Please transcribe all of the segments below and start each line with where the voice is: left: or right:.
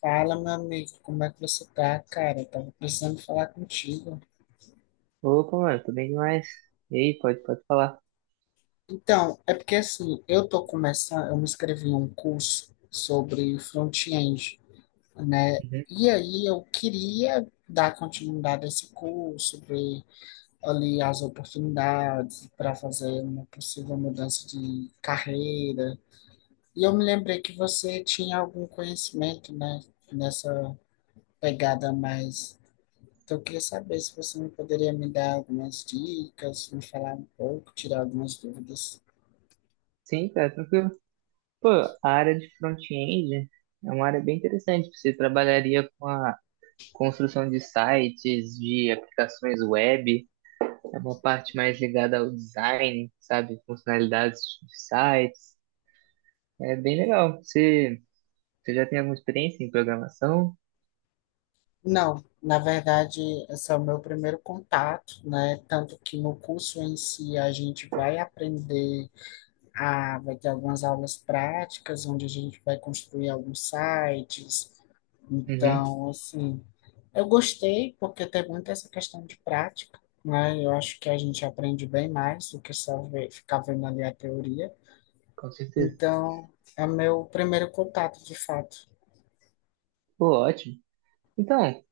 left: Fala, meu amigo, como é que você tá, cara? Eu tava precisando falar contigo.
right: Opa, mano, tô bem demais. E aí, pode falar.
left: Então, é porque assim, eu tô começando, eu me inscrevi em um curso sobre front-end, né?
right: Uhum.
left: E aí eu queria dar continuidade a esse curso, ver ali as oportunidades para fazer uma possível mudança de carreira. E eu me lembrei que você tinha algum conhecimento, né, nessa pegada mais. Então, eu queria saber se você não poderia me dar algumas dicas, me falar um pouco, tirar algumas dúvidas.
right: Sim, cara, tranquilo. Pô, a área de front-end é uma área bem interessante. Você trabalharia com a construção de sites, de aplicações web, é uma parte mais ligada ao design, sabe? Funcionalidades de sites. É bem legal. Você já tem alguma experiência em programação?
left: Não, na verdade, esse é o meu primeiro contato, né? Tanto que no curso em si a gente vai aprender a, vai ter algumas aulas práticas, onde a gente vai construir alguns sites.
right: Uhum.
left: Então, assim, eu gostei porque tem muito essa questão de prática, né? Eu acho que a gente aprende bem mais do que só ver, ficar vendo ali a teoria.
right: Com certeza.
left: Então, é meu primeiro contato, de fato.
right: Pô, ótimo. Então,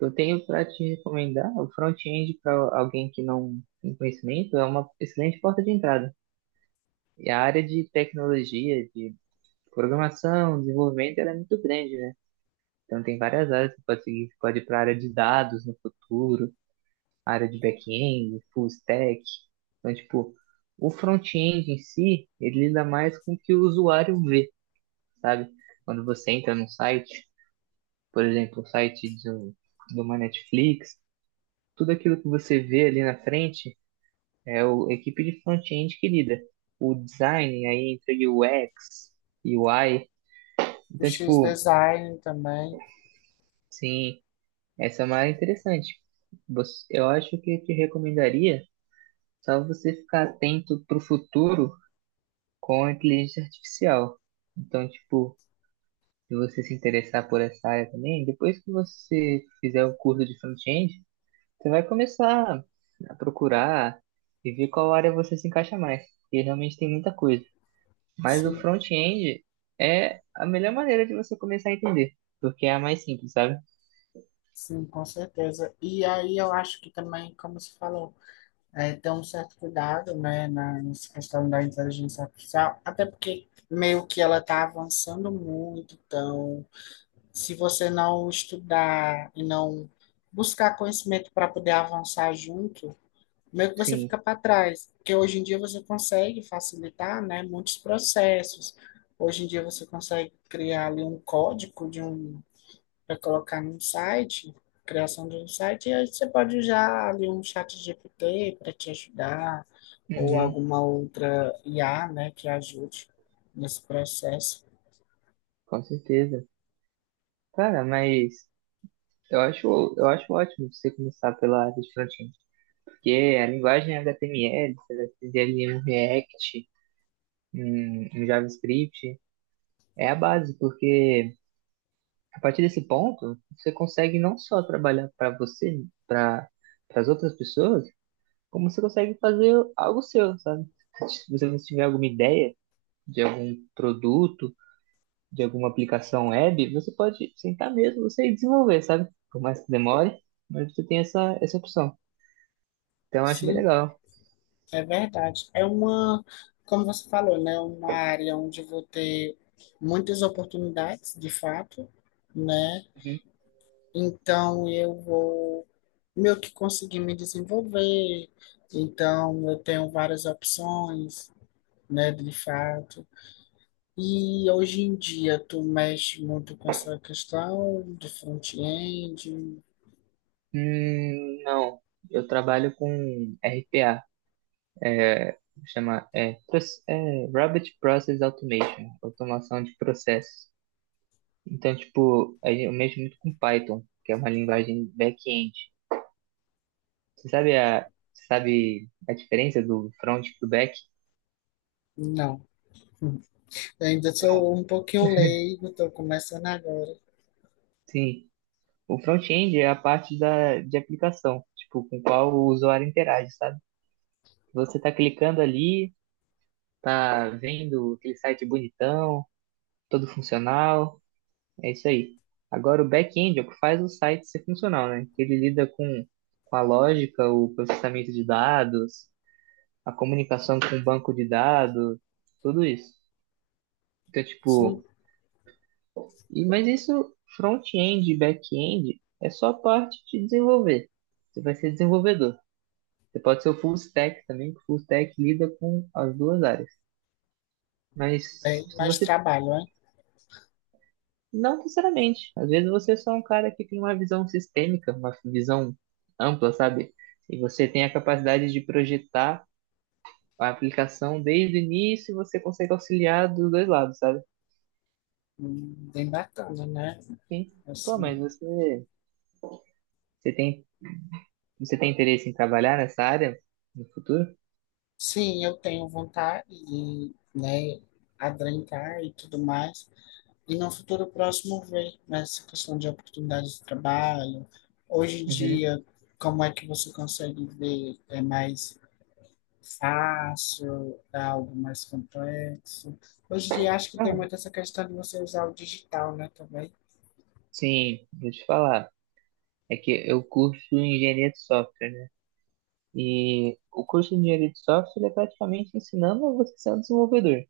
right: eu tenho para te recomendar o front-end para alguém que não tem conhecimento, é uma excelente porta de entrada. E a área de tecnologia, de programação, desenvolvimento, ela é muito grande, né? Então tem várias áreas que você pode seguir, você pode ir para a área de dados no futuro, área de back-end, full stack. Então, tipo, o front-end em si, ele lida mais com o que o usuário vê, sabe? Quando você entra num site, por exemplo, o site de, um- de uma Netflix, tudo aquilo que você vê ali na frente é a equipe de front-end que lida. O design aí entre o UX e o UI.
left: O
right: Então,
left: X
right: tipo,
left: Design também,
right: sim, essa é uma área interessante. Eu acho que eu te recomendaria só você ficar atento para o futuro com a inteligência artificial. Então, tipo, se você se interessar por essa área também, depois que você fizer o curso de front-end, você vai começar a procurar e ver qual área você se encaixa mais, porque realmente tem muita coisa. Mas o
left: sim,
right: front-end é a melhor maneira de você começar a entender, porque é a mais simples, sabe?
left: sim, com certeza. E aí eu acho que também, como se falou, é, ter um certo cuidado, né, nessa questão da inteligência artificial, até porque meio que ela está avançando muito, então, se você não estudar e não buscar conhecimento para poder avançar junto, meio que você fica
right: Sim.
left: para trás, porque hoje em dia você consegue facilitar, né, muitos processos. Hoje em dia você consegue criar ali um código de um para colocar num site, criação de um site, e aí você pode usar ali um chat GPT para te ajudar, ou
right: Uhum,
left: alguma outra IA, né, que ajude nesse processo.
right: com certeza. Cara, mas eu acho ótimo você começar pela área de front-end, porque a linguagem HTML, você vai fazer ali um React, um JavaScript, é a base, porque a partir desse ponto, você consegue não só trabalhar para você, para as outras pessoas, como você consegue fazer algo seu, sabe? Se você tiver alguma ideia de algum produto, de alguma aplicação web, você pode sentar mesmo, você e desenvolver, sabe? Por mais que demore, mas você tem essa opção. Então, eu acho bem
left: Sim,
right: legal.
left: é verdade. É uma, como você falou, né, uma área onde eu vou ter muitas oportunidades, de fato, né?
right: Uhum.
left: Então, eu vou meio que conseguir me desenvolver. Então, eu tenho várias opções, né, de fato. E hoje em dia, tu mexe muito com essa questão de front-end?
right: Não, eu trabalho com RPA, chama Robot Process Automation, automação de processos. Então, tipo, aí eu mexo muito com Python, que é uma linguagem back-end. Você sabe a, você sabe a diferença do front e do back?
left: Não. Eu ainda sou um pouquinho leigo, estou começando agora.
right: Sim, o front-end é a parte da, de aplicação, tipo, com qual o usuário interage, sabe? Você tá clicando ali, tá vendo aquele site bonitão, todo funcional, é isso aí. Agora, o back-end é o que faz o site ser funcional, né? Com a lógica, o processamento de dados, a comunicação com o banco de dados, tudo isso. Então,
left: Sim,
right: tipo, e, mas isso front-end e back-end é só parte de desenvolver. Você vai ser desenvolvedor. Você pode ser o full stack também, que o full stack lida com as duas áreas. Mas
left: bem,
right: se
left: mas
right: você
left: trabalho, né?
right: não necessariamente. Às vezes você é só um cara que tem uma visão sistêmica, uma visão ampla, sabe? E você tem a capacidade de projetar a aplicação desde o início e você consegue auxiliar dos dois lados, sabe?
left: Bem bacana, né?
right: Sim. Pô,
left: Assim,
right: mas você Você tem, você tem interesse em trabalhar nessa área no futuro?
left: sim, eu tenho vontade de, né, adentrar e tudo mais. E no futuro próximo ver nessa questão de oportunidades de trabalho. Hoje em
right: Uhum.
left: dia, como é que você consegue ver? É mais fácil, é algo mais complexo? Hoje em dia, acho que tem
right: Cara,
left: muito essa questão de você usar o digital, né, também.
right: sim, vou te falar. É que eu curso engenharia de software, né? E o curso de engenharia de software é praticamente ensinando você a ser um desenvolvedor.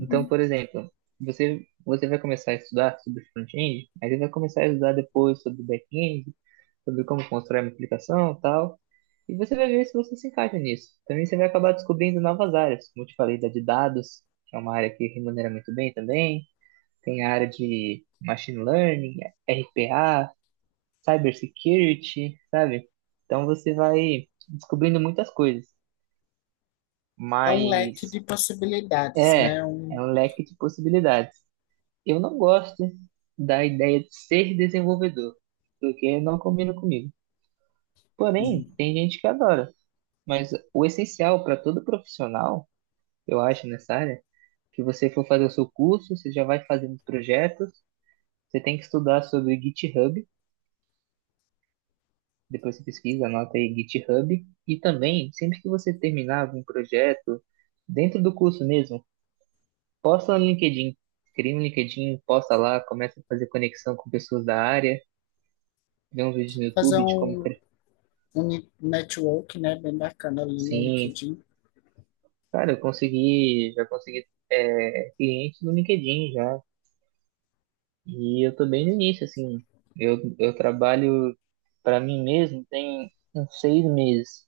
right: Então, por exemplo, você vai começar a estudar sobre front-end, aí você vai começar a estudar depois sobre back-end, sobre como constrói uma aplicação e tal. E você vai ver se você se encaixa nisso. Também você vai acabar descobrindo novas áreas, como eu te falei, da de dados, que é uma área que remunera muito bem também. Tem a área de machine learning, RPA, cybersecurity, sabe? Então você vai descobrindo muitas coisas,
left: É um leque
right: mas
left: de possibilidades,
right: é,
left: né? Um,
right: é um leque de possibilidades. Eu não gosto da ideia de ser desenvolvedor, porque não combina comigo. Porém,
left: uhum,
right: tem gente que adora, mas o essencial para todo profissional, eu acho, nessa área, que você for fazer o seu curso, você já vai fazendo projetos, você tem que estudar sobre GitHub. Depois você pesquisa, anota aí GitHub. E também, sempre que você terminar um projeto, dentro do curso mesmo, posta no LinkedIn. Cria um LinkedIn, posta lá, começa a fazer conexão com pessoas da área, vê uns vídeos no
left: fazer
right: YouTube de
left: um, um network, né, bem bacana ali no
right: Sim,
left: LinkedIn.
right: cara, já consegui é, cliente no LinkedIn já. E eu tô bem no início, assim. Eu trabalho para mim mesmo tem uns 6 meses.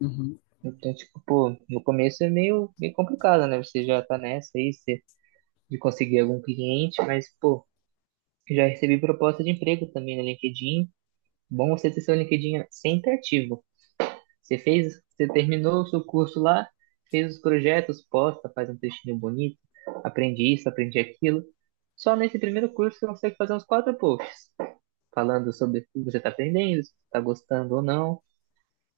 left: Uhum,
right: Então, tipo, pô, no começo é meio complicado, né? Você já tá nessa aí, você de conseguir algum cliente, mas, pô, já recebi proposta de emprego também no LinkedIn. Bom você ter seu LinkedIn sempre ativo. Você terminou o seu curso lá, fez os projetos, posta, faz um textinho bonito, aprendi isso, aprendi aquilo. Só nesse primeiro curso você consegue fazer uns 4 posts, falando sobre o que você está aprendendo, se está gostando ou não.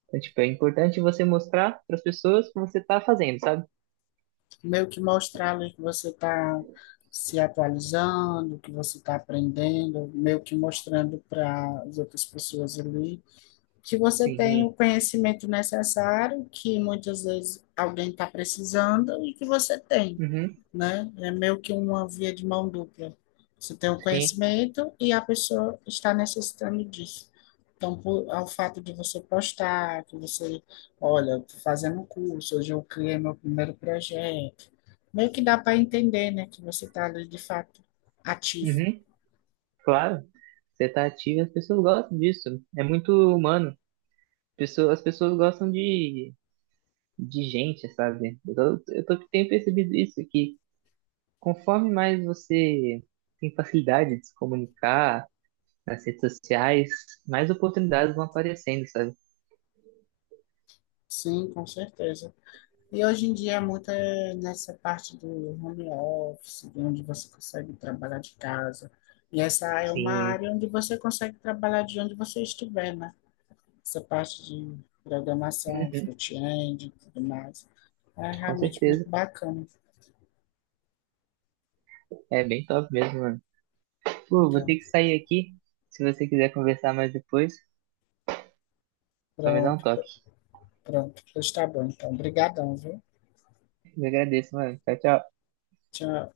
right: Então, tipo, é importante você mostrar para as pessoas o que você está fazendo, sabe?
left: meio que mostrar ali que você está se atualizando, que você está aprendendo, meio que mostrando para as outras pessoas ali que você tem
right: Sim,
left: o conhecimento necessário, que muitas vezes alguém está precisando e que você tem,
right: uhum,
left: né? É meio que uma via de mão dupla. Você tem o
right: sim,
left: conhecimento e a pessoa está necessitando disso. Então, por, ao fato de você postar, que você, olha, tô fazendo um curso, hoje eu criei meu primeiro projeto, meio que dá para entender, né, que você está ali de fato ativo.
right: uhum. Claro, você tá ativo e as pessoas gostam disso. É muito humano. As pessoas gostam de gente, sabe? Tenho percebido isso, que conforme mais você tem facilidade de se comunicar nas redes sociais, mais oportunidades vão aparecendo, sabe?
left: Sim, com certeza. E hoje em dia, é muito é nessa parte do home office, de onde você consegue trabalhar de casa. E essa é uma
right: Sim,
left: área onde você consegue trabalhar de onde você estiver, né? Essa parte de programação, front-end e tudo mais. É
right: com
left: realmente
right: certeza.
left: muito bacana.
right: É bem top mesmo, mano. Pô, vou
left: Então,
right: ter que sair aqui. Se você quiser conversar mais depois, só me dá um
left: pronto,
right: toque.
left: pronto, pois tá bom. Então, brigadão, viu?
right: Eu agradeço, mano. Tchau, tchau.
left: Tchau.